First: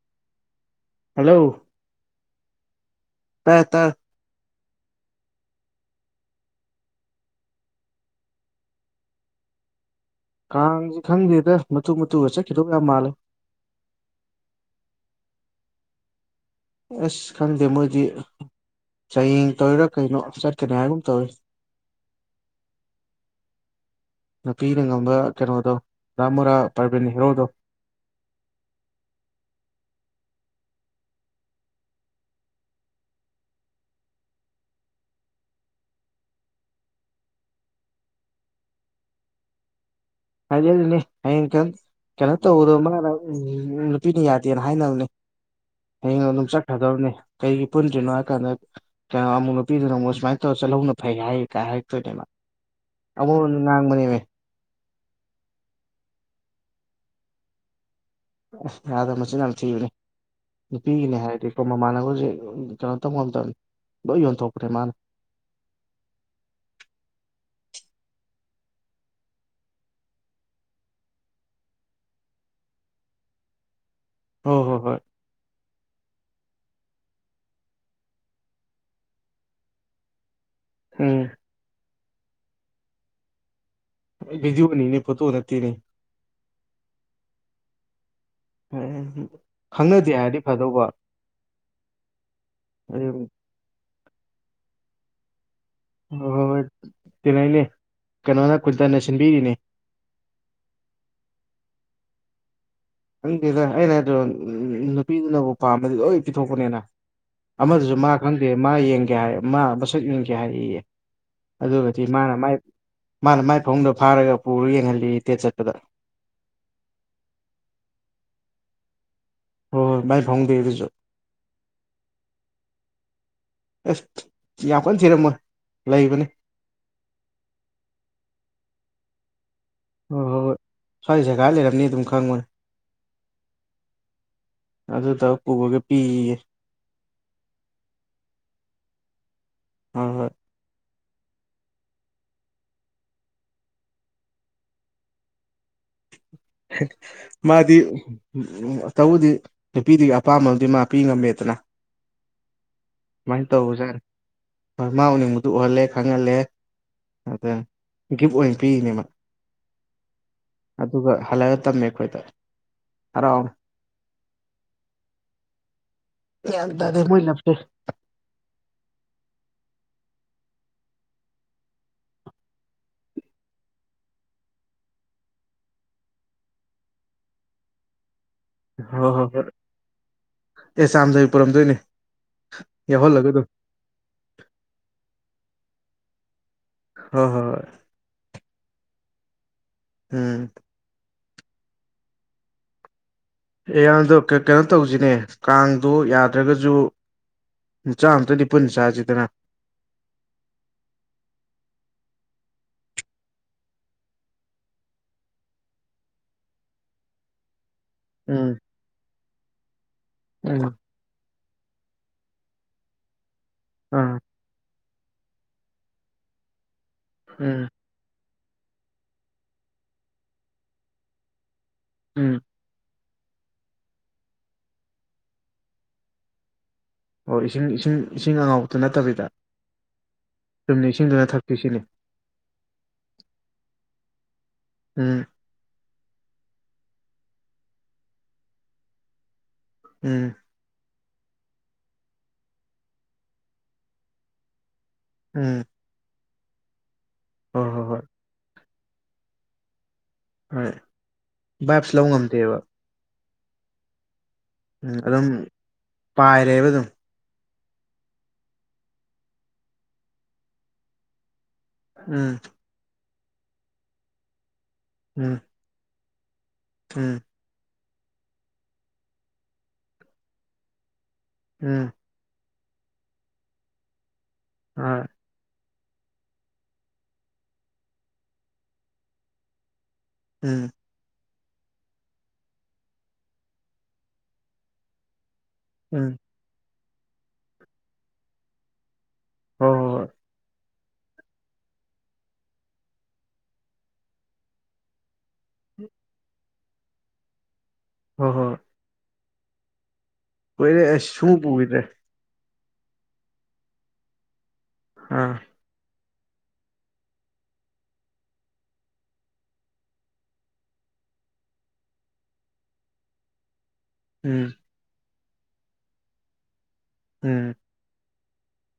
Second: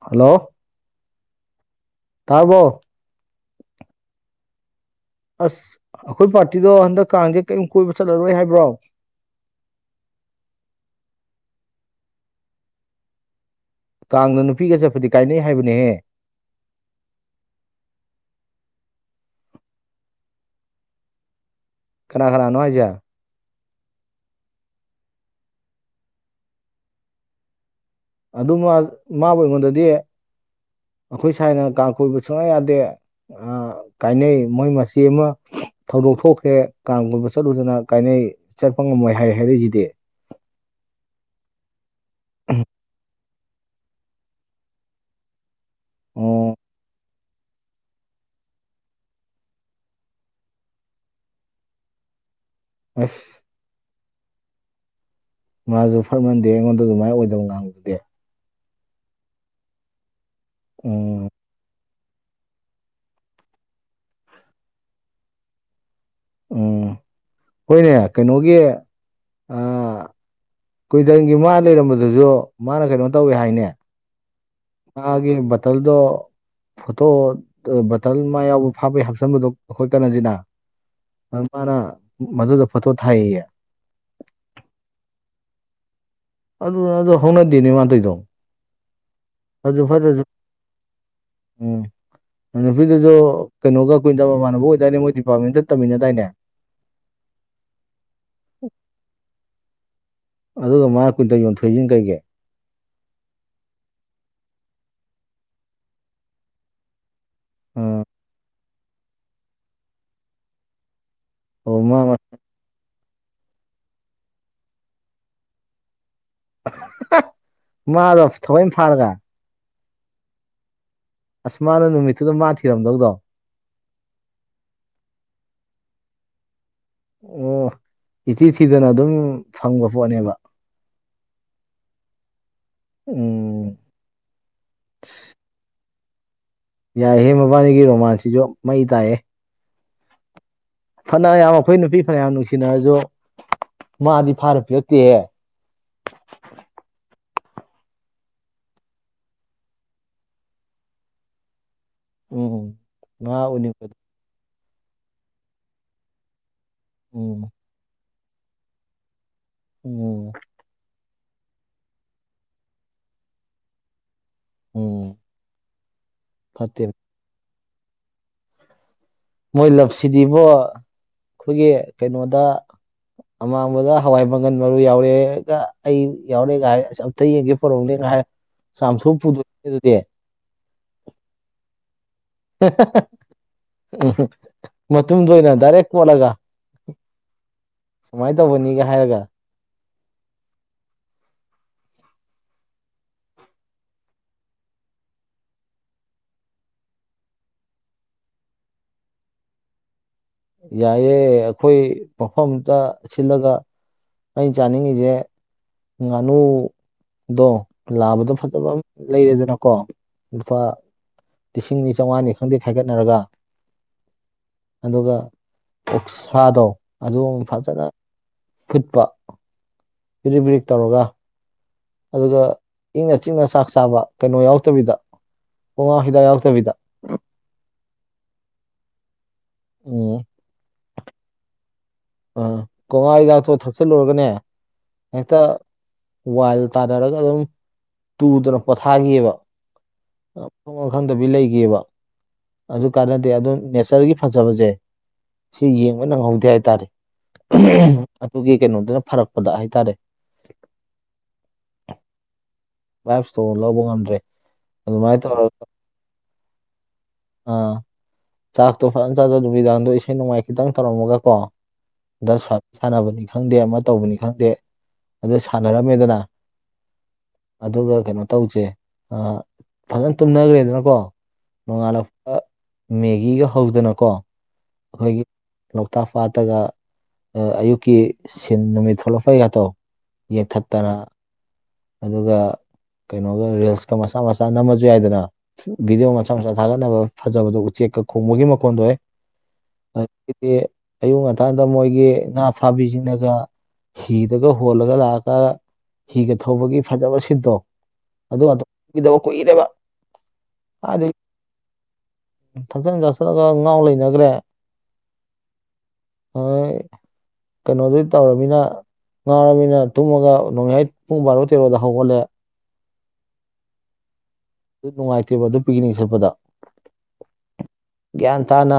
hello hello ꯇꯥꯕ꯭ꯔꯣ ꯇꯥꯌꯦ ꯇꯥꯌꯦ ꯑꯁ ꯑꯈꯣꯏ ꯄꯥꯔꯇꯤꯗꯣ ꯍꯟꯗꯛ ꯀꯥꯡꯖꯦ ꯀꯩꯌꯝ ꯀꯣꯏꯕ ꯆꯠꯂꯔꯣꯏ ꯍꯥꯏꯕ꯭ꯔꯣ ꯀꯥꯡꯖꯤ ꯈꯪꯗꯦꯗ ꯃꯇꯨ ꯃꯇꯨꯒ ꯆꯠꯈꯤꯗꯧ ꯌꯥꯝ ꯃꯥꯜꯂꯦ ꯀꯥꯡꯗ ꯅꯨꯄꯤꯒ ꯆꯠꯄꯗꯤ ꯀꯥꯏꯅꯩ ꯍꯥꯏꯕꯅꯦꯍꯦ ꯑꯁ ꯈꯪꯗꯦ ꯃꯣꯏꯗꯤ ꯆꯌꯦꯡ ꯇꯧꯔꯤꯔꯥ ꯀꯩꯅꯣ ꯆꯠꯀꯅꯤ ꯍꯥꯏꯒꯨꯝ ꯇꯧꯏ ꯀꯅꯥ ꯀꯅꯥꯅꯣ ꯍꯥꯏꯖꯦ ꯅꯨꯄꯤꯅ ꯉꯝꯕ ꯀꯩꯅꯣꯗꯣ ꯙꯥ ꯃꯣꯔꯥ ꯄꯔꯕꯤꯟ ꯍꯦꯔꯣꯗꯣ ꯑꯗꯨꯃ ꯃꯥꯕꯨ ꯑꯩꯉꯣꯟꯗꯗꯤ ꯑꯈꯣꯏ ꯁꯥꯏꯅ ꯀꯥꯡ ꯀꯣꯏꯕ ꯁꯨꯛꯌꯥ ꯌꯥꯗꯦ ꯑ ꯀꯥꯏꯅꯩ ꯃꯣꯏ ꯃꯆꯦ ꯑꯃ ꯊꯧꯗꯣꯛ ꯊꯣꯛꯈ꯭ꯔꯦ ꯀꯥꯡ ꯀꯣꯏꯕ ꯆꯠꯂꯨꯗꯅ ꯀꯥꯏꯅꯩ ꯆꯠꯄ ꯉꯝꯃꯣꯏ ꯍꯥꯏ ꯍꯥꯏꯔꯛꯏꯖꯤꯗꯤ ꯍꯥꯏꯖꯜꯂꯤꯅꯤ ꯍꯌꯦꯡ [unintelligible] ꯀꯩꯅꯣ ꯇꯧꯕꯗ ꯃꯥꯅ ꯎꯝ ꯅꯨꯄꯤꯅ ꯌꯥꯗꯦꯅ ꯍꯥꯏꯅꯕꯅꯤ ꯍꯌꯦꯡ ꯑꯗꯨꯝ ꯑꯣ ꯆꯠꯈ꯭ꯔꯗꯕꯅꯤ ꯀꯩꯒꯤ ꯄꯨꯟꯗ꯭ꯔꯤꯅꯣ ꯍꯥꯏ ꯀꯥꯟꯗ ꯀ꯭ꯌꯥ ꯑꯃꯨꯛ ꯅꯨꯄꯤꯗꯨꯅ ꯑꯃꯨꯛ ꯁꯨꯃꯥꯏꯅ ꯇꯧꯔ ꯆꯠꯂꯧꯕꯅ ꯐꯩ ꯍꯥꯏ ꯀꯥꯏ ꯍꯥꯏꯔꯛꯇꯣꯏꯅꯦꯕ ꯑꯁ ꯑꯑꯣꯟ ꯉꯥꯡꯕꯅꯦꯃꯤ ꯃꯥꯖꯨ ꯐꯠꯃꯟꯗꯦꯍꯦ ꯑꯩꯉꯣꯟꯗ ꯑꯗꯨꯃꯥꯏ ꯑꯣꯏꯗꯕ ꯉꯥꯡꯕꯗꯨꯗꯤ ꯑꯁ ꯌꯥꯗꯝ ꯃꯆꯤꯟ ꯌꯥꯝ ꯊꯤꯕꯅꯤ ꯅꯨꯄꯤꯒꯤꯅꯦ ꯎꯝ ꯍꯥꯏꯔꯗꯤ ꯃꯃꯥꯟꯅꯕꯖꯤꯡ ꯀꯩꯅꯣ ꯇꯧꯉꯝꯗꯝꯅꯤ ꯂꯣꯏ ꯌꯣꯟꯊꯣꯛꯄꯅꯦ ꯃꯥꯅ ꯎꯝ ꯍꯣꯏꯅꯦ ꯀꯩꯅꯣꯒꯤ ꯑꯥ ꯀꯨꯏꯗꯪꯒꯤ ꯃꯥ ꯂꯩꯔꯝꯕꯗꯨꯖꯨ ꯃꯥꯅ ꯀꯩꯅꯣ ꯇꯧꯋꯦ ꯍꯥꯏꯅꯦ ꯍꯣ ꯍꯣ ꯍꯣꯏ ꯃꯥꯒꯤ ꯕꯇꯜꯗꯣ ꯐꯣꯇꯣ ꯕꯇꯜ ꯃꯥ ꯌꯥꯎꯕ ꯐꯥꯕꯩ ꯍꯥꯞꯆꯟꯕꯗꯣ ꯈꯣꯏ ꯀꯅꯖꯤꯠꯅ ꯎꯝ ꯑꯗ ꯃꯥꯅ ꯃꯗꯨꯗ ꯐꯣꯇꯣ ꯊꯥꯏꯑꯌꯦ ꯕꯤꯗꯤꯑꯣ ꯅꯤꯅꯦ ꯐꯣꯇꯣ ꯅꯠꯇꯦꯅꯦ ꯑꯗꯨꯅ ꯑꯗꯨ ꯍꯧꯅꯗꯦꯅꯦ ꯃꯥ ꯇꯧꯏꯗꯣ [unintelligible] ꯐꯖꯨ ꯐꯠꯇ꯭ꯔꯖꯨ ꯍꯥꯏꯔꯗꯤ ꯐꯗꯧꯕ ꯎꯝ ꯅꯨꯄꯤꯗꯨꯖꯨ ꯍꯣꯏ ꯀꯩꯅꯣꯒ ꯀꯣꯏꯟꯗ ꯃꯃꯥꯅꯕ ꯑꯣꯏꯗꯥꯏꯅꯦ ꯃꯣꯏ ꯗꯤꯄꯥꯔꯃꯦꯟꯗ ꯇꯝꯃꯤꯟꯅꯗꯥꯏꯅꯦ ꯍꯣꯏ ꯇꯤꯟꯅꯩꯅꯦ ꯀꯩꯅꯣꯅ ꯀꯨꯏꯟꯇꯟꯅ ꯁꯤꯟꯕꯤꯔꯤꯅꯦ ꯑꯗꯨꯒ ꯃꯥ ꯀꯨꯏꯟꯇꯟ ꯌꯣꯟꯊꯣꯏꯖꯤꯅ ꯀꯩꯒꯤ ꯈꯪꯗꯦꯗ ꯑꯩꯅ ꯍꯥꯏꯗ꯭ꯔꯣ ꯅꯨꯄꯤꯗꯨꯅꯕꯨ ꯄꯥꯝꯃꯗꯤ ꯂꯣꯏ ꯄꯤꯊꯣꯛꯄꯅꯦꯅ ꯑꯃꯗꯨꯖꯨ ꯎꯝ ꯃꯥ ꯈꯪꯗꯦ ꯃꯥ ꯌꯦꯡꯒꯦ ꯍꯥꯏ ꯃꯥ ꯃꯁꯛ ꯌꯦꯡꯒꯦ ꯍꯥꯏꯔꯛꯑꯦꯌꯦ ꯑꯣ ꯃꯥ ꯑꯗꯨꯒꯗꯤ ꯃꯥꯅ ꯃꯥꯏ ꯃꯥꯅ ꯃꯥꯏ ꯐꯃꯨꯡꯗ ꯐꯥꯔꯒ ꯄꯨꯔ ꯌꯦꯡꯍꯜꯂꯦꯌꯦ ꯗꯦꯠ ꯆꯠꯄꯗ ꯃꯥꯔꯣ ꯊꯑꯣꯏ ꯐꯥꯔꯒ ꯍꯣ ꯍꯣꯏ ꯃꯥꯏ ꯐꯃꯨꯡꯗꯩ ꯑꯗꯨꯖꯨ ꯑꯁ ꯃꯥꯗꯨ ꯅꯨꯃꯤꯠꯇꯨꯗ ꯃꯥꯥ ꯊꯤꯔꯝꯗꯧꯗꯣ ꯑꯁ ꯌꯥꯝ ꯀꯟ ꯊꯤꯔꯝꯃꯣꯏ ꯂꯩꯕꯅꯤ ꯑꯣ ꯏꯊꯤ ꯊꯤꯗꯅ ꯑꯗꯨꯝ ꯐꯪꯕ ꯍꯣꯏ ꯄꯣꯠꯅꯦꯕ ꯍꯣꯏ ꯍꯣꯏ ꯁ꯭ꯋꯥꯏ ꯖꯥꯒꯥ ꯂꯩꯔꯝꯅꯤ ꯑꯗꯨꯝ ꯈꯪꯕꯅꯦ ꯎꯝ ꯑꯗꯨꯗꯣ ꯄꯨꯔꯒ ꯄꯤꯑꯌꯦ ꯌꯥꯏꯍꯦ ꯃꯕꯥꯅꯤꯒꯤ ꯔꯣꯃꯥꯟꯁꯁꯤꯖꯨ ꯃꯩ ꯇꯥꯏꯍꯦ ꯑꯥ ꯍꯣꯏ ꯐꯅ ꯌꯥꯝ ꯑꯈꯣꯏ ꯅꯨꯄꯤ ꯐꯅꯌꯥꯝ ꯅꯨꯡꯁꯤꯅꯔꯖꯨ ꯃꯥꯗꯤ ꯐꯥꯔ ꯄꯤꯔꯛꯇꯦꯍꯦ ꯃꯥꯗꯤ ꯎꯝ ꯇꯧꯕꯨꯗꯤ ꯅꯨꯄꯤꯗꯨꯏ ꯑꯄꯥꯝꯕ ꯑꯝꯗꯤ ꯃꯥ ꯄꯤ ꯉꯝꯃꯦꯗꯅ ꯎꯝ ꯃꯥ ꯃꯥꯏꯟ ꯎꯅꯤꯡꯕꯗ ꯇꯧꯕꯖꯥꯠꯅꯤ ꯃꯥꯥ ꯎꯅꯤꯡꯕꯗꯨ ꯎꯍꯜꯂꯦ ꯈꯪꯍꯜꯂꯦ ꯎꯝ ꯑꯗ ꯒꯤꯞ ꯑꯣꯏꯟ ꯄꯤꯔꯤꯅꯦ ꯃꯥ ꯎꯝ ꯗꯨꯒ ꯍꯜꯂ ꯇꯝꯃꯦ ꯑꯈꯣꯏꯗ ꯍꯔꯥꯎꯅ ꯎꯝ ꯒ꯭ꯌꯥꯟ ꯐꯠꯇꯦ ꯇꯥꯗꯦ ꯃꯣꯏ ꯂꯞꯁꯦ ꯃꯣꯏ ꯂꯥꯞꯁꯤꯗꯤꯕꯣ ꯑꯩꯈꯣꯏꯒꯤ ꯀꯩꯅꯣꯗ ꯑꯃꯥꯡꯕꯗ ꯍꯋꯥꯏ ꯃꯪꯒꯟ ꯃꯔꯨ ꯌꯥꯎꯔꯦꯒ ꯑꯩ ꯌꯥꯎꯔꯦꯒ ꯍꯥꯏ ꯑꯝꯇ ꯌꯦꯡꯒꯦ ꯄꯨꯔꯛꯎꯅꯦ ꯀꯥꯏ ꯍꯥꯏ ꯍꯣꯏ ꯍꯣꯏ ꯍꯣꯏ ꯑꯦ ꯆꯦꯝꯗꯕꯤ ꯄꯨꯔꯝꯗꯣꯏꯅꯦ ꯍꯦꯍꯦ ꯌꯥꯎꯍꯜꯂꯒ ꯑꯗꯨꯝ ꯎꯝ ꯃꯇꯨꯝꯗꯣ ꯑꯣꯏꯅ ꯗꯥꯏꯔꯦꯛ ꯀꯣꯠꯂꯒ ꯍꯣꯏ ꯍꯣꯏ ꯍꯣꯏ ꯁꯨꯃꯥꯏꯅ ꯇꯧꯕꯅꯤꯒ ꯍꯥꯏꯔꯒ ꯎꯝ ꯑꯦ [unintelligible] ꯀꯩꯅꯣ ꯇꯧꯖꯤꯅꯦ ꯀꯥꯡꯗꯣ ꯌꯥꯗ꯭ꯔꯒꯁꯨ ꯆꯥꯥꯛ ꯑꯃꯇꯗꯤ ꯄꯨꯟꯅ ꯆꯥꯖꯤꯗꯅ ꯌꯥꯏꯌꯦ ꯑꯩꯈꯣꯏ ꯃꯐꯝ ꯑꯝꯇ ꯁꯤꯜꯂꯒ ꯑꯩꯅ ꯆꯥꯅꯤꯡꯉꯤꯁꯦ ꯉꯥꯅꯨꯗꯣ ꯂꯥꯕꯗꯣ ꯎꯝ ꯐꯖꯕ ꯑꯃ ꯂꯩꯔꯦꯗꯅꯀꯣ ꯂꯨꯄꯥ ꯎꯝ ꯂꯤꯁꯤꯡ ꯑꯅꯤ ꯆꯧꯉꯥꯅꯤ ꯈꯪꯗꯦ ꯈꯥꯏꯒꯠꯅꯔꯒ ꯎꯝ ꯑꯗꯨꯒ ꯑꯣꯛꯁꯥꯗꯣ ꯑꯗꯨ ꯑꯃꯨꯛ ꯎꯝ ꯐꯖꯅ ꯐꯨꯠꯄ ꯕꯤꯗ꯭ꯔꯤꯛ ꯕꯤꯗ꯭ꯔꯤꯛ ꯇꯧꯔꯒ ꯎꯝ ꯑꯗꯨꯒ ꯏꯪꯅ ꯆꯤꯛꯅ ꯆꯥꯛ ꯆꯥꯕ ꯀꯩꯅꯣ ꯌꯥꯎꯇꯕꯤꯗ ꯀꯣꯉꯥ ꯍꯤꯗꯥꯛ ꯌꯥꯎꯗꯕꯤꯗ ꯑꯣ ꯏꯁꯤꯡ ꯏꯁꯤꯡ ꯏꯁꯤꯡ ꯑꯉꯥꯎꯕꯇ ꯅꯠꯇꯕꯤꯗ ꯎꯝ ꯏꯁꯤꯡ ꯗꯨꯅ ꯊꯛꯀꯦ ꯁꯤꯅꯤ ꯑꯥ [unintelligible] ꯍꯤꯗꯥꯛꯊꯣ ꯊꯛꯆꯤꯜꯂꯨꯔꯒꯅꯦ ꯎꯝ ꯍꯦꯛꯇ ꯋꯥꯏꯜ ꯇꯥꯅꯥꯔꯒ ꯑꯗꯨꯝ ꯇꯨꯗꯅ ꯄꯣꯊꯥꯈꯤ ꯑꯕ ꯎꯝ ꯃꯊꯣꯡ ꯃꯔꯝ ꯈꯪꯗꯕꯤ ꯂꯩꯒꯤꯕ ꯑꯗꯨ ꯀꯥꯟꯅꯗꯦ ꯑꯗꯨ ꯅꯦꯆꯔꯒꯤ ꯐꯖꯕꯁꯦ ꯎꯝ ꯁꯤ ꯌꯦꯡꯕ ꯅꯪꯍꯧꯗꯦ ꯍꯥꯏꯇꯥꯔꯦ ꯍꯣꯏ ꯍꯣꯏ ꯍꯣꯏ ꯑꯗꯨꯒꯤ ꯀꯩꯅꯣꯗꯨꯅ ꯐꯔꯛꯄꯗ ꯍꯥꯏꯇꯥꯔꯦ ꯍꯣꯏ ꯕꯥꯏꯞ꯭ꯁ ꯂꯧ ꯉꯝꯗꯦꯕ ꯕꯥꯏꯞ꯭ꯁ ꯇꯣ ꯂꯧꯕ ꯉꯝꯗ꯭ꯔꯦ ꯎꯝ ꯑꯗꯨꯃꯥꯏꯅ ꯑꯗꯨꯝ ꯇꯧꯔꯒ ꯄꯥꯏꯔꯦꯕ ꯑꯗꯨꯝ ꯑꯥ ꯆꯥꯛꯇꯣ ꯐꯖꯅ ꯆꯥꯖꯟ ꯅꯨꯃꯤꯗꯥꯡꯗꯣ ꯏꯁꯩ ꯅꯣꯡꯃꯥꯏ ꯈꯤꯇꯪ ꯇꯧꯔꯝꯃꯒ ꯀꯣ ꯎꯝ ꯗꯁ ꯁꯥꯟꯅꯕꯅꯤ ꯈꯪꯗꯦ ꯑꯃ ꯇꯧꯕꯅꯤ ꯈꯪꯗꯦ ꯑꯗꯨ ꯎꯝ ꯁꯥꯟꯅꯔꯝꯃꯦꯗꯅ ꯎꯝ ꯑꯗꯨꯒ ꯀꯩꯅꯣ ꯇꯧꯁꯦ ꯐꯖꯅ ꯇꯨꯝꯅꯈ꯭ꯔꯦꯗꯅꯀꯣ ꯎꯝ ꯅꯣꯡꯉꯥꯜꯂ ꯃꯦꯒꯤꯒ ꯍꯧꯗꯅꯀꯣ ꯍꯣꯏ ꯑꯩꯈꯣꯏꯒꯤ ꯂꯣꯛꯇꯥꯛ ꯄꯥꯠ ꯇꯒ ꯑꯌꯨꯛꯀꯤ ꯁꯤꯟ ꯅꯨꯃꯤꯠ ꯊꯣꯛꯂꯛꯄꯩꯒꯇꯣ ꯎꯝ ꯌꯦꯡꯊꯠꯇꯅ ꯑꯗꯨꯒ ꯀꯩꯅꯣꯒ ꯔꯤꯜꯁꯀ ꯃꯆꯥ ꯃꯆꯥ ꯅꯝꯃꯖꯨ ꯌꯥꯏꯗꯅ ꯚꯗꯤꯑꯣ ꯎꯝ ꯃꯆꯥ [unintelligible] ꯃꯁꯥ ꯊꯥꯒꯠꯅꯕ ꯐꯖꯕꯗꯣ ꯎꯆꯦꯛꯀ ꯈꯣꯡꯕꯒꯤ ꯃꯈꯣꯟꯗꯣ ꯍꯦ ꯍꯣꯏ ꯍꯣꯏ ꯑꯗꯒꯤꯗꯤ ꯑꯌꯨꯛ ꯉꯟꯇꯗ ꯃꯣꯏꯒꯤ ꯉꯥ ꯐꯥꯕꯤꯁꯤꯡꯅꯒ ꯍꯤꯗꯒ ꯍꯣꯜꯒ ꯂꯥꯛ ꯑꯒ ꯍꯤꯒ ꯊꯧꯕꯒꯤ ꯐꯖꯕ ꯁꯤꯟꯇꯣ ꯍꯣꯏ ꯍꯣꯏ ꯑꯗꯨ ꯍꯣꯏ ꯀꯗꯣ ꯎꯒꯤꯗꯕ ꯀꯨꯏꯔꯦꯕ ꯀꯣꯏꯔꯦ ꯑꯩꯁ ꯀꯥꯏꯗꯒꯤ ꯁꯨꯡ ꯎꯕꯨ ꯎꯈꯤꯗ꯭ꯔꯦ ꯊꯛꯆꯟ ꯆꯥꯁꯤꯂꯒ ꯉꯥꯎ ꯂꯩꯅꯒ꯭ꯔꯦ ꯑꯥ ꯍꯣꯏ ꯀꯩꯅꯣꯗꯤ ꯇꯧꯔꯃꯤꯅ ꯉꯥꯎꯔꯃꯤꯅ ꯇꯨꯝꯃꯒ ꯅꯣꯡꯌꯥꯏ ꯄꯨꯡꯕꯔꯣ ꯇꯦꯔꯣꯗ ꯍꯧꯒꯠꯂꯦ ꯎꯝ ꯑꯗꯨ ꯅꯨꯡꯉꯥꯏꯇꯦꯕ ꯑꯗꯨ ꯄꯤꯛꯅꯤꯛ ꯆꯠꯄꯗ ꯎꯝ ꯒ꯭ꯌꯥꯟ ꯇꯥꯅ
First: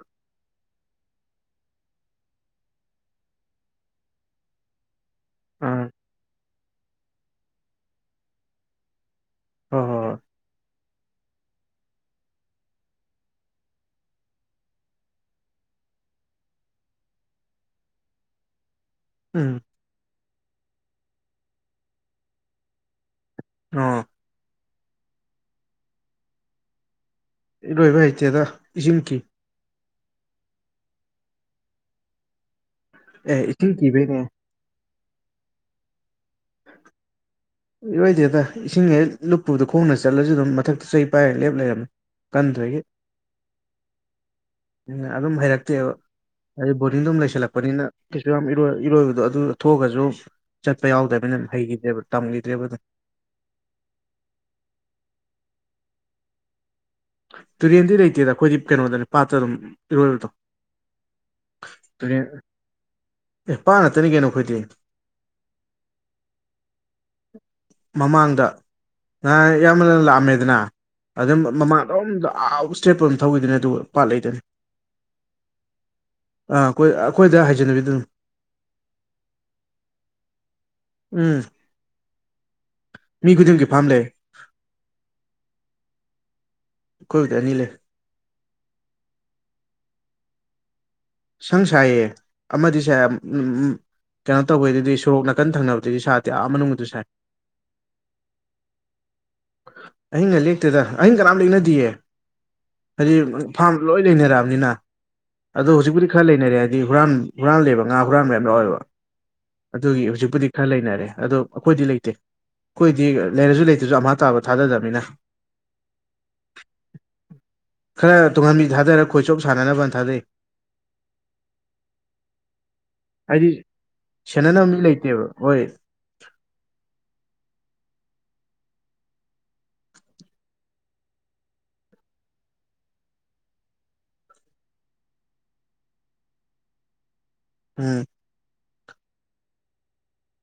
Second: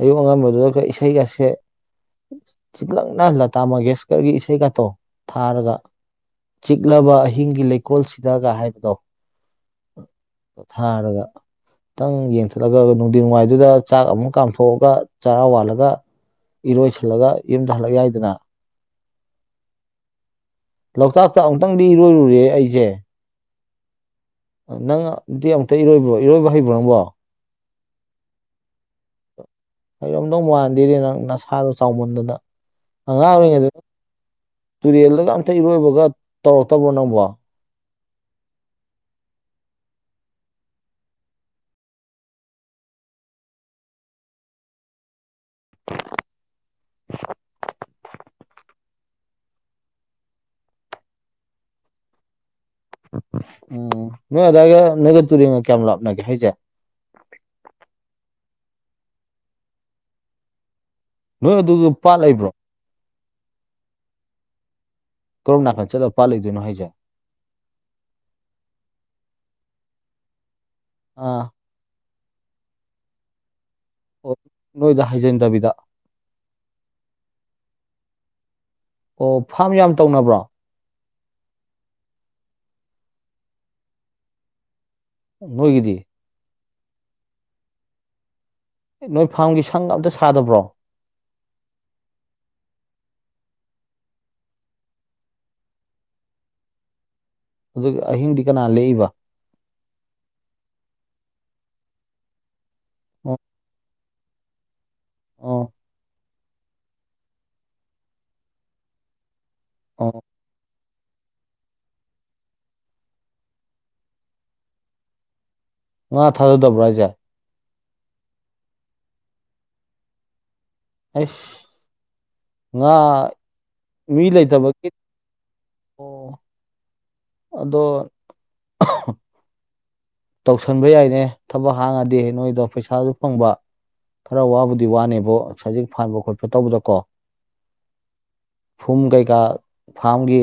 ꯑꯌꯨꯛ ꯑꯉꯟꯕꯗꯨꯗ ꯏꯁꯩꯒꯁꯦ ꯆꯤꯛꯔꯛꯅ ꯂꯇꯥ ꯃꯪꯒꯦꯁꯀꯔꯒꯤ ꯏꯁꯩꯒꯇꯣ ꯊꯥꯔꯒ ꯑꯥ ꯆꯤꯛꯂꯕ ꯑꯍꯤꯡꯒꯤ ꯂꯩꯀꯣꯜꯁꯤꯗꯒ ꯍꯥꯏꯕꯗꯣ ꯍꯣꯏ ꯍꯣꯏ ꯊꯥꯔꯒ ꯇꯪ ꯌꯦꯡꯊꯠꯔꯒ ꯅꯨꯡꯊꯤ ꯋꯥꯏꯗꯨꯗ ꯆꯥꯛ ꯑꯃꯨꯛ ꯀꯥꯝꯊꯣꯛꯑꯒ ꯆꯔꯥ ꯋꯥꯜꯂꯒ ꯏꯔꯣꯏꯁꯤꯜꯂꯒ ꯌꯨꯝꯗ ꯍꯜꯂꯛ ꯌꯥꯏꯗꯅ ꯎꯝ ꯂꯣꯛꯇꯥꯛꯇ ꯑꯃꯨꯛꯇꯪꯗꯤ ꯏꯔꯣꯏꯔꯨꯔꯦ ꯑꯩꯖꯦ ꯑꯣ ꯅꯪꯗꯤ ꯑꯃꯨꯛꯇ ꯏꯔꯣꯏꯕ꯭ꯔꯣ ꯏꯔꯣꯏꯕ ꯍꯩꯕ꯭ꯔꯣ ꯅꯪꯕꯣ ꯏꯔꯣꯏꯕ ꯍꯩꯇꯦꯗ ꯏꯁꯤꯡ ꯀꯤ ꯍꯩꯔꯝꯗꯧ ꯃꯥꯟꯗꯦ ꯅꯪ ꯅꯁꯥꯗꯣ ꯆꯥꯎꯃꯟꯗꯅ ꯑꯉꯥꯡ ꯑꯦ ꯑꯣꯏꯔꯤꯉꯩꯗ ꯏꯁꯤꯡ ꯀꯤꯕꯩꯅꯦ ꯇꯨꯔꯦꯜꯗꯒ ꯑꯝꯇ ꯏꯔꯣꯏꯕꯒ ꯇꯧꯔꯛꯇꯕ꯭ꯔꯣ ꯅꯪꯕꯣ ꯏꯔꯣꯏꯗꯦꯗ ꯏꯁꯤꯡ ꯍꯦꯛ ꯂꯨꯞꯄꯨꯗ ꯈꯣꯡꯅ ꯆꯠꯂꯖꯨ ꯑꯗꯨꯝ ꯃꯊꯛꯇ ꯆꯩ ꯄꯥꯏꯔ ꯂꯦꯞ ꯂꯩꯔꯝꯃꯦ ꯀꯟꯗꯣꯏꯒꯤ [inaudible] ꯑꯗꯨꯝ ꯍꯩꯔꯛꯇꯦꯕ ꯍꯥꯏꯗꯤ ꯕꯣꯔꯗꯤꯡꯗꯗꯨꯝ ꯂꯩꯁꯜꯂꯛꯄꯅꯤꯅ ꯀꯩꯁꯨ ꯌꯥꯝ ꯏꯔꯣꯏ ꯏꯔꯣꯏꯕꯗꯣ ꯑꯗꯨ ꯊꯣꯛꯑꯒꯖꯨ ꯆꯠꯄ ꯌꯥꯎꯗꯃꯤꯅ ꯍꯩꯒꯤꯗ꯭ꯔꯦꯕ ꯇꯝꯒꯤꯗ꯭ꯔꯦꯕ ꯑꯗꯨꯝ ꯎꯝ ꯅꯣꯏ ꯑꯗꯥꯏꯒ ꯅꯣꯏꯒ ꯇꯨꯔꯦꯟꯒ ꯀꯌꯥꯝ ꯂꯥꯞꯅꯒꯦ ꯍꯥꯏꯖꯦ ꯇꯨꯔꯦꯟꯗꯤ ꯂꯩꯇꯦꯗ ꯑꯩꯈꯣꯏꯗꯤ ꯀꯩꯅꯣꯗꯅꯦ ꯄꯥꯠꯇ ꯑꯗꯨꯝ ꯏꯔꯣꯏꯕꯗꯣ ꯅꯣꯏ ꯑꯗꯨꯗꯣ ꯄꯥꯠ ꯇꯨꯔꯦꯟ ꯂꯩꯕ꯭ꯔꯣ ꯑꯦ ꯄꯥꯠ ꯉꯥꯛꯇꯅꯤ ꯀꯩꯅꯣ ꯑꯩꯈꯣꯏꯗꯤ ꯀꯔꯣꯝ ꯅꯥꯀꯟ ꯆꯠꯂ ꯄꯥꯠ ꯂꯩꯗꯣꯏꯅꯣ ꯍꯥꯏꯖꯦ ꯃꯃꯥꯡꯗ ꯅꯍꯥꯜ ꯏꯌꯥꯝꯕ ꯂꯥꯛꯑꯝꯃꯦꯗꯅ ꯑꯗꯨꯝ ꯑꯥ ꯃꯃꯥꯡ ꯑꯗꯨꯝ ꯑꯥ ꯏꯁ꯭ꯇꯦꯠꯄꯧ ꯑꯗꯨꯝ ꯊꯧꯒꯤꯗꯣꯏꯅꯦ ꯑꯗꯨꯒ ꯄꯥꯠ ꯑꯣ ꯂꯩꯗꯣꯏꯅꯤ ꯅꯣꯏꯗ ꯍꯥꯏꯖꯤꯟꯗꯕꯤꯗ ꯑꯥ ꯑꯈꯣꯏ ꯑꯈꯣꯏꯗ ꯍꯥꯏꯖꯤꯜꯂꯤꯗꯨꯅꯤ ꯑꯣ ꯐꯥ꯭ꯔꯝ ꯌꯥꯝ ꯇꯧꯅꯕ꯭ꯔꯣ ꯎꯝ ꯃꯤ ꯈꯨꯗꯤꯡꯒꯤ ꯐꯥ꯭ꯔꯝ ꯂꯩ ꯅꯣꯏꯒꯤꯗꯤ ꯑꯈꯣꯏꯗꯤ ꯑꯅꯤ ꯂꯩ ꯅꯣꯏ ꯐꯥ꯭ꯔꯝꯒꯤ ꯁꯪ ꯑꯝꯇ ꯁꯥꯗꯕ꯭ꯔꯣ ꯁꯪ ꯁꯥꯏꯌꯦ ꯑꯃꯗꯤ ꯁꯥꯏ ꯎꯝ ꯎꯝ ꯎꯝ ꯀꯩꯅꯣ ꯇꯧꯕꯩꯗꯨꯗꯤ ꯁꯣꯔꯣꯛ ꯅꯥꯀꯟ ꯊꯪꯅꯕꯗꯨꯗꯤ ꯁꯥꯗꯦ ꯑꯥ ꯃꯅꯨꯡꯒꯤꯗꯨ ꯁꯥꯏ ꯑꯗꯨ ꯑꯍꯤꯡꯗꯤ ꯀꯅꯥ ꯂꯦꯛꯏꯕ ꯑꯍꯤꯡꯒ ꯂꯦꯛꯇꯦꯗ ꯑꯍꯤꯡ ꯀꯅꯥꯝ ꯂꯦꯛꯅꯗꯤꯌꯦ ꯍꯥꯏꯗꯤ ꯑꯣ ꯐꯥ꯭ꯔꯝ ꯂꯣꯏ ꯂꯩꯅꯔꯛꯑꯕꯅꯤꯅ ꯑꯣ ꯑꯗꯨ ꯍꯧꯖꯤꯛꯄꯨꯗꯤ ꯈꯔ ꯂꯩꯅꯔꯦ ꯍꯥꯏꯗꯤ ꯍꯨꯔꯥꯟ ꯍꯨꯔꯥꯟ ꯂꯦꯕ ꯉꯥ ꯍꯨꯔꯥꯟꯕ ꯌꯥꯝ ꯌꯥꯎꯋꯦꯕ ꯑꯗꯨꯒꯤ ꯑꯣ ꯍꯧꯖꯤꯛꯄꯨꯗꯤ ꯈꯔ ꯂꯩꯅꯔꯦ ꯑꯗꯣ ꯑꯩꯈꯣꯏꯗꯤ ꯂꯩꯇꯦ ꯈꯣꯏꯗꯤ ꯂꯩꯔꯖꯨ ꯂꯩꯇ꯭ꯔꯖꯨ ꯑꯝꯍ ꯇꯥꯕ ꯊꯥꯗꯗꯝꯅꯤꯅ ꯃꯥ ꯊꯥꯗꯗꯕ꯭ꯔꯣ ꯍꯥꯢꯖꯦ ꯈꯔ ꯇꯨꯡꯍꯟꯕꯤ ꯊꯥꯗꯔ ꯈꯣꯏꯆꯣꯞ ꯁꯥꯟꯅꯅꯕꯅ ꯊꯥꯗꯩ ꯑꯩꯁ ꯉꯥ ꯄꯤ ꯃꯤ ꯂꯩꯇꯕꯀꯤꯠ ꯀꯦꯕ ꯃꯣꯏ ꯑꯣ ꯑꯗꯣ [unintelligible] ꯇꯧꯁꯟꯕ ꯌꯥꯏꯅꯦ ꯊꯕꯛ ꯍꯥꯡꯉꯗꯤ ꯅꯣꯏꯗꯣ ꯄꯩꯁꯥꯖꯨ ꯐꯪꯕ ꯈꯔ ꯋꯥꯕꯨꯗꯤ ꯋꯥꯅꯦꯕꯣ ꯁꯖꯤꯛ ꯐꯥꯟꯕ ꯈꯣꯠꯄ ꯇꯧꯕꯗꯀꯣ ꯎꯝ ꯐꯨꯝ ꯀꯩꯀꯥ ꯐꯥꯝꯒꯤ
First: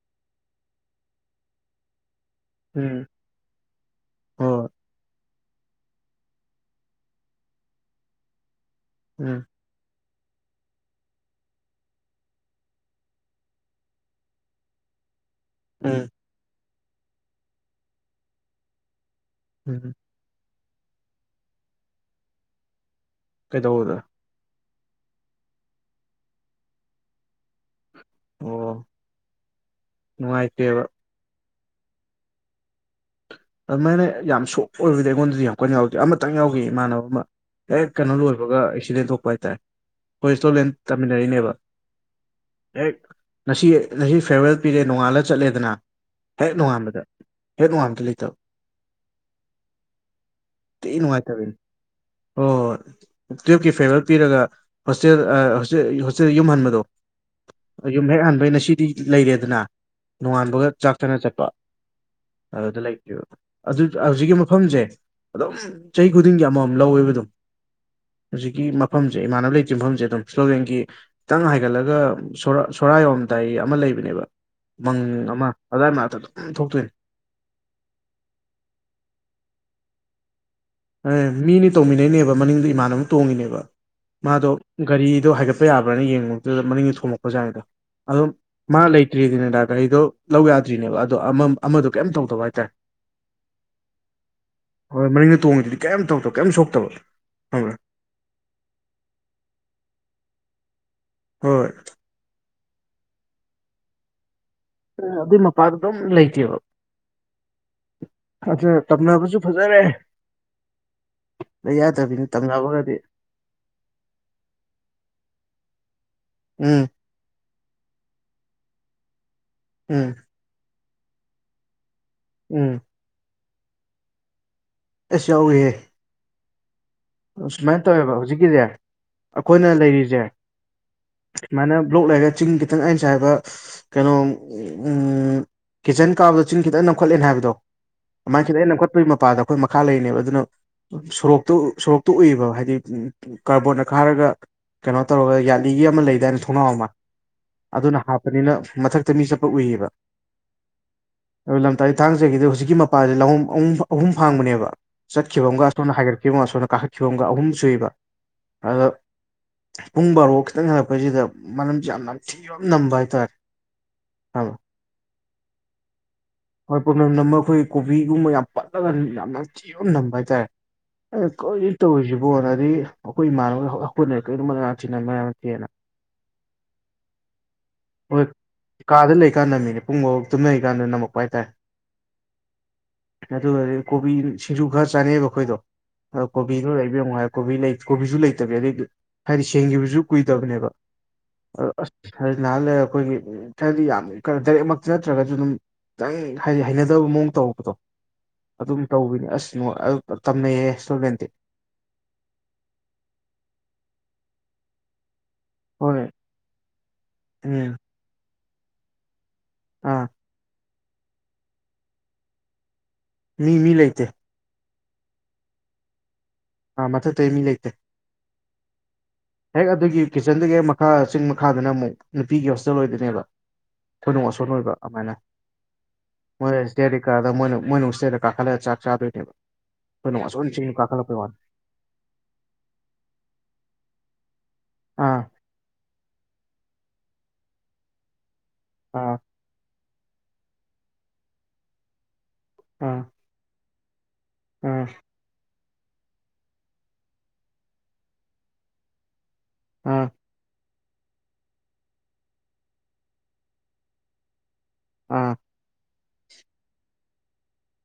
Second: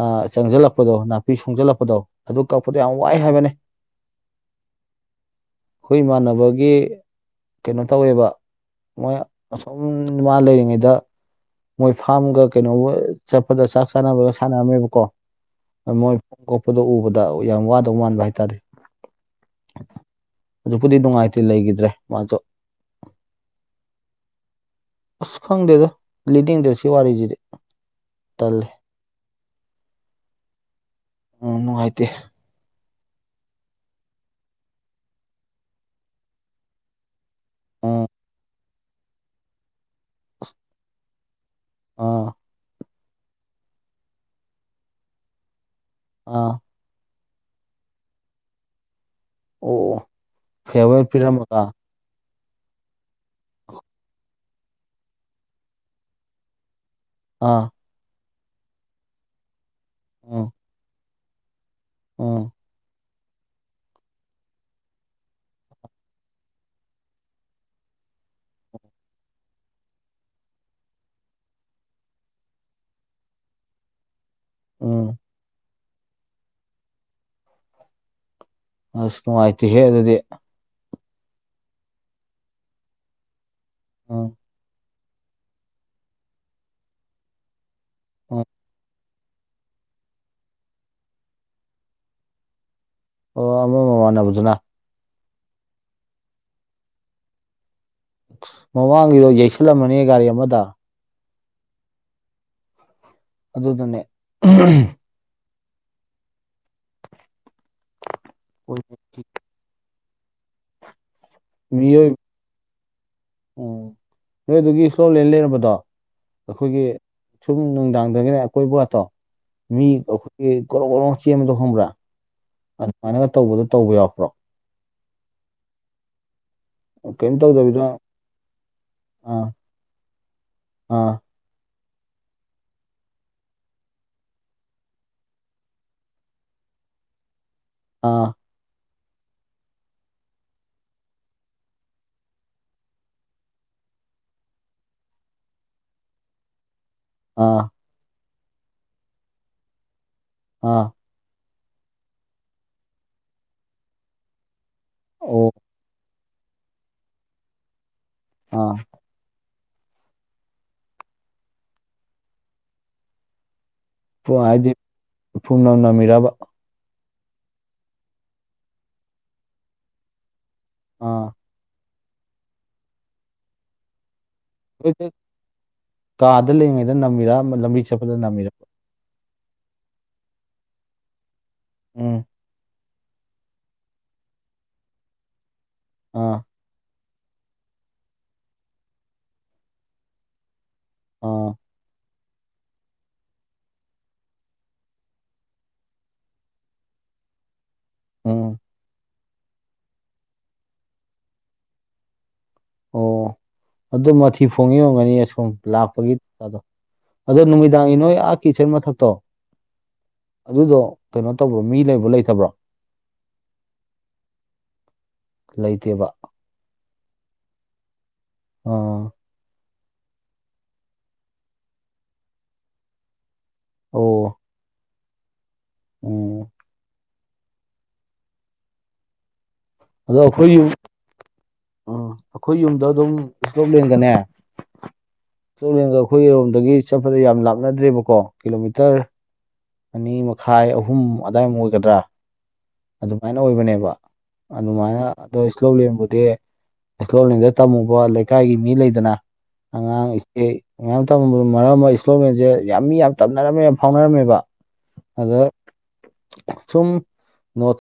ꯑꯥ ꯆꯪꯖꯜꯂꯛꯄꯗꯣ ꯅꯥꯄꯤ ꯁꯣꯡꯖꯜꯂꯛꯄꯗꯣ ꯑꯗꯨ ꯀꯛꯄꯗꯣ ꯌꯥꯝ ꯎꯝ ꯋꯥꯏ ꯍꯥꯏꯕꯅꯦ ꯍꯣꯏ ꯈꯣꯏ ꯏꯃꯥꯟꯅꯕꯒꯤ ꯀꯩꯅꯣ ꯇꯧꯋꯦꯕ ꯃꯣꯏ ꯎꯝ ꯑꯁ ꯑꯎꯝ ꯃꯥ ꯂꯩꯔꯤꯉꯩꯗ ꯃꯣꯏ ꯐꯥꯝꯒ ꯀꯩꯅꯣꯒ ꯆꯠꯄꯗ ꯆꯥꯛ ꯆꯥꯅꯕꯒ ꯁꯥꯅꯔꯝꯃꯦꯕꯀꯣ ꯑꯗ ꯎꯝ ꯃꯣꯏ ꯐꯝ ꯀꯣꯛꯄꯗꯣ ꯎꯕꯗ ꯌꯥꯝ ꯋꯥꯗꯧ ꯃꯥꯟꯕ ꯍꯥꯏꯇꯥꯔꯦ ꯎꯝ ꯍꯧꯖꯤꯛꯄꯨꯗꯤ ꯅꯨꯉꯥꯏꯇꯦ ꯂꯩꯒꯤꯗ꯭ꯔꯦ ꯃꯥꯖꯨ ꯀꯩꯗꯧꯕꯗ ꯑꯁ ꯈꯪꯗꯦꯗ ꯂꯤꯗꯤꯡꯗꯦ ꯁꯤ ꯋꯥꯔꯤꯖꯤꯗꯤ ꯇꯜꯂꯦ ꯅꯨꯉꯥꯏꯇꯦꯕ ꯎꯝ ꯅꯨꯉꯥꯏꯇꯦ ꯑꯗꯨꯃꯥꯏꯅ ꯌꯥꯝ ꯁꯣꯛ ꯑꯣꯏꯕꯗꯤ ꯑꯩꯉꯣꯟꯗꯗꯤ ꯌꯥꯝ ꯀꯟꯅ ꯌꯥꯎꯗꯦ ꯑꯃꯇꯪ ꯌꯥꯎꯒꯤ ꯏꯃꯥꯟꯅꯕ ꯑꯃ ꯍꯦꯛ ꯎꯝ ꯀꯩꯅꯣ ꯂꯣꯏꯕꯒ ꯑꯦꯛꯁꯤꯗꯦꯟ ꯊꯣꯛꯄ ꯍꯥꯏꯇꯥꯔꯦ ꯈꯣꯏ ꯏꯁꯇꯣꯂꯦꯟ ꯇꯥꯃꯤꯟꯅꯔꯛꯏꯅꯦꯕ ꯑꯥ ꯍꯦꯛ ꯉꯁꯤ ꯉꯁꯤ ꯐꯦꯔꯋꯦꯜ ꯄꯤꯔꯦ ꯅꯣꯉꯥꯜꯂ ꯆꯠꯂꯦꯗꯅ ꯑꯥ ꯑꯣ ꯍꯦꯛ ꯅꯣꯉꯥꯟꯕꯗ ꯍꯦꯛ ꯅꯣꯉꯥꯟꯕꯗ ꯂꯩꯇꯕ ꯑꯣ ꯑꯣ ꯊꯤ ꯅꯨꯉꯥꯏꯇꯕꯤꯅꯤ ꯍꯣ ꯍꯣ ꯍꯣꯏ ꯇꯨꯌꯦꯞꯀꯤ ꯐꯦꯔꯋꯦꯜ ꯄꯤꯔꯒ ꯍꯣꯁꯇꯦꯜ ꯑꯥ ꯍꯣꯁꯇꯦ ꯍꯣꯁꯇꯦꯜ ꯌꯨꯝꯍꯟꯕꯗꯣ ꯑꯥ ꯑꯌꯨꯝ ꯍꯦꯛ ꯍꯟꯕꯩꯩ ꯅꯁꯤꯗꯤ ꯂꯩꯔꯦꯗꯅ ꯎꯝ ꯅꯣꯡꯉꯥꯟꯕꯒ ꯆꯥꯛ ꯆꯅꯥ ꯆꯠꯄ ꯎꯝ ꯑꯗꯨꯗ ꯂꯩ ꯇꯤꯕ ꯑꯗꯨꯠ ꯍꯧꯖꯤꯛꯀꯤ ꯃꯐꯝꯖꯦ ꯑꯗꯨꯝ ꯆꯍꯤ ꯈꯨꯗꯤꯡꯒꯤ ꯑꯃꯃꯝ ꯂꯧꯋꯦꯕ ꯑꯗꯨꯝ ꯍꯨꯖꯤꯛꯀꯤ ꯃꯐꯝꯖꯦ ꯏꯃꯥꯟꯅꯕ ꯂꯩꯇ꯭ꯔꯤ ꯃꯐꯝꯖꯦ ꯑꯗꯨꯝ ꯁ꯭ꯂꯣꯞꯂꯦꯟꯒꯤ ꯇꯪ ꯍꯥꯏꯒꯠꯂꯒ ꯁꯣꯔ ꯁꯣꯔꯥ ꯌꯧꯔꯝꯗꯥꯏ ꯑꯃ ꯂꯩꯕꯅꯦꯕ ꯃꯪ ꯎꯝ ꯑꯃ ꯑꯗ꯭ꯋꯥꯏ ꯃꯅꯥꯛꯇ ꯑꯗꯨꯝ ꯊꯣꯛꯇꯣꯏꯅꯤ ꯑꯁ ꯅꯨꯉꯥꯏꯇꯦꯍꯦ ꯑꯗꯨꯗꯤ ꯑꯦ ꯃꯤꯅꯤ ꯇꯣꯡꯃꯤꯟꯅꯩꯅꯦꯕ ꯃꯅꯤꯡꯗꯣ ꯏꯃꯥꯟꯅꯕ ꯑꯝ ꯇꯣꯡꯉꯤꯅꯦꯕ ꯎꯝ ꯃꯥꯗꯣ ꯒꯥꯔꯤꯗꯣ ꯍꯥꯏꯒꯠꯄ ꯌꯥꯕ꯭ꯔꯥꯅ ꯌꯦꯡꯉꯨꯕꯗꯨꯗ ꯃꯅꯤꯡꯗ ꯊꯣꯝꯃꯛꯄ ꯖꯥꯅꯤꯗ ꯑꯗꯨꯝ ꯎꯝ ꯃꯥ ꯂꯩ ꯇ꯭ꯔꯤꯅꯤꯗꯥ ꯒꯥꯔꯤꯗꯣ ꯂꯧ ꯌꯥꯗ꯭ꯔꯤꯅꯦꯕ ꯑꯗꯣ ꯑꯃꯝ ꯑꯃꯗꯣ ꯀꯩꯝ ꯇꯧꯗꯕ ꯍꯥꯏꯇꯥꯔꯦ ꯑꯣ ꯑꯃꯥ ꯃꯃꯥꯟꯅꯕꯗꯨꯅ ꯍꯣꯏ ꯃꯅꯤꯡꯗ ꯇꯣꯡꯉꯤꯗꯨꯗꯤ ꯀꯩꯝ ꯇꯧꯗꯕ ꯀꯩꯝ ꯁꯣꯛꯇꯕ ꯈꯪꯕ꯭ꯔ ꯃꯃꯥꯡꯒꯤꯗꯣ ꯌꯩꯁꯜꯂꯝꯃꯅꯤ ꯒꯥꯔꯤ ꯑꯃꯥꯗꯣ ꯍꯣꯏ ꯑꯗꯨꯗꯨꯅꯦ ꯑꯗꯨꯏ ꯃꯄꯥꯗꯨ ꯑꯗꯨꯝ ꯂꯩꯇꯦꯕ ꯑꯗꯨ ꯇꯝꯅꯕꯖꯨ ꯐꯖꯔꯦ ꯂꯩ ꯃꯤꯑꯣꯏ ꯌꯥꯗꯕꯤꯅꯤ ꯇꯝꯅꯕꯒꯗꯤ ꯎꯝ ꯅꯣꯏ ꯑꯗꯨꯒꯤ ꯏꯁꯂꯣꯞꯂꯦꯟ ꯂꯩꯔꯝꯕꯗꯣ ꯑꯩꯈꯣꯏꯒꯤ ꯎꯝ ꯁꯨꯝ ꯅꯨꯡꯗꯥꯡꯗꯒꯅꯦ ꯑꯀꯣꯏꯕ ꯒꯥꯇꯣ ꯃꯤ ꯎꯝ ꯑꯩꯈꯣꯏꯒꯤ ꯀꯣꯔꯣꯡ ꯀꯣꯔꯣ ꯆꯦꯟꯕꯗꯣ ꯈꯪꯕ꯭ꯔꯥ ꯎꯝ ꯑꯗꯨꯃꯥꯏꯅꯒ ꯇꯧꯕꯗꯣ ꯇꯧꯕ ꯌꯥꯎꯔꯛꯄ꯭ꯔꯣ ꯑꯦꯁ ꯌꯥꯎꯋꯤꯍꯦ ꯀꯩꯝ ꯑꯁꯨꯃꯥꯏꯅ ꯇꯧꯗꯕꯤꯗ ꯇꯧꯋꯦꯕ ꯍꯧꯖꯤꯛꯀꯤꯖꯦ ꯑꯥ ꯑꯩꯈꯣꯏꯅ ꯂꯩꯔꯤꯖꯦ ꯑꯥ ꯁꯨꯃꯥꯏꯅ ꯕ꯭ꯂꯣꯛ ꯂꯩꯔꯦ ꯆꯤꯡ ꯈꯤꯇꯪ ꯑꯩꯅ ꯉꯁꯥꯏ ꯍꯥꯏꯕ ꯀꯩꯅꯣ ꯎꯝ ꯀꯤꯠꯆꯟ ꯀꯥꯕꯗꯣ ꯆꯤꯡ ꯈꯤꯇꯪ ꯅꯝꯈꯠꯂꯦꯅ ꯍꯥꯏꯕꯗꯣ ꯑ ꯑꯗꯨꯃꯥꯏꯅ ꯈꯤꯇꯪ ꯍꯦꯛ ꯅꯝꯈꯠꯄꯒꯤ ꯃꯄꯥꯗ ꯑꯩꯈꯣꯏ ꯃꯈꯥ ꯂꯩꯔꯤꯅꯦꯕ ꯑꯗꯨꯅ ꯁꯣꯔꯣꯛꯇꯨ ꯁꯣꯔꯣꯛ ꯇꯨ ꯎꯏꯕ ꯍꯥꯏꯗꯤ ꯀꯥꯔꯕꯣꯔ꯭ꯗꯅ ꯈꯥꯔꯒ ꯀꯩꯅꯣ ꯇꯧꯔꯒ ꯌꯥꯠꯂꯤꯒꯤ ꯑꯃ ꯂꯩꯗꯥꯏꯅ ꯊꯣꯡꯅꯥꯎ ꯑꯃ ꯑꯥ ꯑꯗꯨꯅ ꯍꯥꯞꯄꯅꯤꯅ ꯃꯊꯛꯇ ꯃꯤ ꯆꯠꯄ ꯎꯏꯌꯦꯕ ꯑꯥ ꯑꯗꯨ ꯂꯝꯇꯥ ꯊꯥꯡꯖꯒꯤꯗꯨ ꯍꯧꯖꯤꯛꯀꯤ ꯃꯄꯥꯗ ꯂꯝꯂꯣꯡ ꯑꯍꯨꯝ ꯑꯍꯨꯝ ꯐꯥꯡꯕꯅꯦꯕ ꯑꯣ ꯆꯠꯈꯤꯕ ꯑꯃꯒ ꯑꯁꯣꯝꯅ ꯍꯥꯏꯒꯠꯈꯤꯕ ꯑꯃꯒ ꯑꯁꯣꯝꯗ ꯀꯥꯈꯠꯈꯤꯕ ꯑꯃꯒ ꯑꯍꯨꯝ ꯁꯨꯏꯕ ꯑꯥ ꯑꯗꯣ ꯄꯨꯡ ꯕꯥꯔꯣ ꯈꯤꯇꯪ ꯍꯜꯂꯛꯄꯁꯤꯗ ꯃꯅꯝꯁꯦ ꯌꯥꯝ ꯅꯝꯊꯤꯕ ꯑꯃ ꯅꯝꯕ ꯍꯥꯏꯇꯥꯔꯦ ꯈꯪꯉꯕ ꯍꯥꯏꯗꯤ ꯐꯨꯝꯅꯝ ꯅꯝꯃꯤꯔꯕ ꯍꯣꯏ ꯄꯨꯝꯅꯝ ꯅꯝꯃꯒ ꯑꯩꯈꯣꯏꯒꯤ ꯀꯣꯕꯤꯒꯨꯝꯕ ꯌꯥꯝ ꯄꯠꯂꯒ ꯌꯥꯝꯅ ꯅꯝꯊꯤꯕ ꯑꯃ ꯅꯝꯕ ꯍꯥꯏꯇꯥꯔꯦ ꯑꯥ ꯑꯦ ꯀꯔꯤꯅꯣ ꯇꯧꯔꯤꯁꯤꯕꯣꯅ ꯑꯗꯒꯤ ꯑꯩꯈꯣꯏ ꯏꯃꯥꯟꯅꯕ ꯄꯨꯟꯅ ꯍꯦꯛꯇ ꯀꯥꯗ ꯂꯩꯔꯤꯉꯩꯗ ꯅꯝꯃꯤꯔ ꯂꯝꯕꯤ ꯆꯠꯄꯗ ꯅꯝꯃꯤꯔꯕ [unintelligible] ꯀꯥꯗ ꯂꯩꯔꯤꯀꯥꯟꯗ ꯅꯝꯃꯤꯅꯤ ꯄꯨꯡ ꯕꯥꯔꯣ ꯇꯨꯝꯅꯔꯤꯀꯥꯟꯗ ꯅꯝꯃꯛꯄ ꯍꯥꯏꯇꯥꯔꯦ ꯎꯝ ꯑꯗꯨꯒꯗꯤ ꯀꯣꯕꯤ ꯁꯤꯡꯖꯨ ꯈꯔ ꯆꯥꯅꯤꯡꯉꯒ ꯑꯩꯈꯣꯏꯗꯣ ꯑꯥ ꯀꯣꯕꯤꯗꯨ ꯂꯩꯕ꯭ꯔ ꯌꯦꯡꯉꯣ ꯍꯥꯏ ꯀꯣꯕꯤ ꯂꯩ ꯀꯣꯕꯤꯖꯨ ꯂꯩꯇꯕꯤ ꯑꯗꯩꯗꯤ ꯍꯥꯏꯗꯤ ꯁꯦꯡꯒꯤꯕꯖꯨ ꯀꯨꯏꯗꯕꯅꯦꯕ ꯑꯥ ꯑ ꯑꯁ ꯍꯥꯏ ꯉꯩꯍꯥꯛ ꯂꯩꯔ ꯑꯩꯈꯣꯏꯒꯤ ꯍꯥꯏꯕꯗꯤ ꯌꯥꯝ ꯈꯔ ꯗꯥꯏꯔꯦꯛꯃꯛ ꯆꯠꯇ꯭ꯔꯒꯖꯨ ꯗꯨꯝ ꯈꯤꯇꯪ ꯍꯥꯏꯗꯤ ꯍꯩꯅꯗꯕ ꯃꯑꯣꯡ ꯇꯧꯔꯛꯄꯗꯣ ꯎꯝ ꯑꯗꯨꯝ ꯇꯧꯕꯤꯅꯦ ꯑꯁ ꯅꯣ ꯑ ꯇꯝꯅꯩꯌꯦ ꯏꯁ꯭ꯂꯣꯞꯂꯦꯟꯗꯤ ꯑꯣ ꯑꯗꯨ ꯃꯊꯤ ꯐꯣꯡꯉꯛꯏ ꯑꯣꯏꯔꯝꯒꯅꯤ ꯑꯁ ꯎꯝ ꯍꯣꯏ ꯂꯥꯛꯄꯒꯤ ꯑꯗꯣ ꯑꯗꯣ ꯎꯝ ꯅꯨꯃꯤꯗꯥꯡꯒꯤ ꯅꯣꯏ ꯑꯥ ꯀꯤꯆꯟꯒꯤ ꯃꯊꯛꯇꯣ ꯑꯥ ꯑꯗꯨꯗꯣ ꯀꯩꯅꯣ ꯇꯧꯕ꯭ꯔꯣ ꯃꯤ ꯂꯩꯕ꯭ꯔꯣ ꯂꯩꯇꯕ꯭ꯔꯣ ꯃꯤ ꯃꯤ ꯂꯩꯇꯦ ꯂꯩꯇꯦꯕ ꯑ ꯃꯊꯛꯇꯗꯤ ꯃꯤ ꯂꯩꯇꯦ ꯑꯣ ꯍꯦꯛ ꯑꯗꯨꯒꯤ ꯀꯤꯠꯆꯟꯗꯨꯗꯒꯤ ꯍꯦꯛ ꯃꯈꯥ ꯆꯤꯡ ꯃꯈꯥꯗꯅ ꯑꯃꯨꯛ ꯅꯨꯄꯤꯒꯤ ꯍꯣꯁꯇꯦꯜ ꯑꯣꯏꯗꯣꯏꯅꯦꯕ ꯑꯣ [unintelligible] ꯑꯣꯏꯕ ꯑꯗꯨꯃꯥꯏꯅ ꯎꯝ ꯃꯣꯏꯅ ꯁꯇ꯭ꯌꯦꯔ ꯀꯗ ꯃꯣꯏ ꯃꯣꯏꯅ ꯁꯇ꯭ꯌꯥꯔꯗ ꯀꯥꯈꯠꯂꯒ ꯆꯥꯛ ꯆꯥꯗꯣꯏꯅꯦꯕ ꯑꯗꯣ ꯑꯩꯈꯣꯏꯅ ꯋꯥꯁꯣꯟ ꯑꯩꯈꯣꯏꯒꯤ ꯌꯨꯝ ꯆꯤꯡꯗ ꯀꯥꯈꯠꯂꯛꯄꯩ ꯋꯥꯅꯤ ꯑ ꯑꯩꯈꯣꯏꯒꯤ ꯌꯨꯝꯗ ꯑꯗꯨꯝ ꯁ꯭ꯂꯣꯞ ꯂꯦꯟꯒꯅꯦ ꯑꯥ ꯁ꯭ꯂꯣꯞ ꯂꯦꯟꯒ ꯑꯩꯈꯣꯏꯔꯣꯝꯗꯒꯤ ꯆꯠꯄꯗ ꯌꯥꯝ ꯂꯥꯞꯅꯗ꯭ꯔꯤꯕꯀꯣ ꯀꯤꯂꯣꯃꯤꯇꯔ ꯑꯥ ꯑꯅꯤ ꯃꯈꯥꯏ ꯑꯍꯨꯝ ꯑꯗ꯭ꯋꯥꯏ ꯃꯨꯛ ꯑꯣꯏꯒꯗ꯭ꯔ [unintelligible] ꯑꯗꯨꯃꯥꯏꯅ ꯑꯣꯏꯕꯅꯦꯕ ꯑꯥ ꯑꯗꯨꯃꯥꯏꯅ ꯑꯗꯣ ꯁ꯭ꯂꯣꯞꯂꯦꯟꯕꯨꯗꯤ ꯁ꯭ꯂꯣꯞꯂꯦꯟꯗ ꯊꯝꯃꯨꯕ ꯂꯩꯀꯥꯏꯒꯤ ꯃꯤ ꯂꯩꯗꯅ ꯑꯥ ꯑꯉꯥꯡꯉꯩꯁꯦ ꯃꯌꯥꯝ ꯇꯃꯝꯕꯗꯣ ꯃꯔꯛ ꯑꯃ ꯏꯁ꯭ꯂꯣꯂꯦꯟꯖꯦ ꯌꯥꯝ ꯃꯤ ꯌꯥꯝ ꯇꯝꯅꯔꯝꯃꯦ ꯐꯥꯎꯅꯔꯝꯃꯦꯕ ꯑꯥ ꯑꯗ ꯁꯨꯝ ꯅꯣꯠ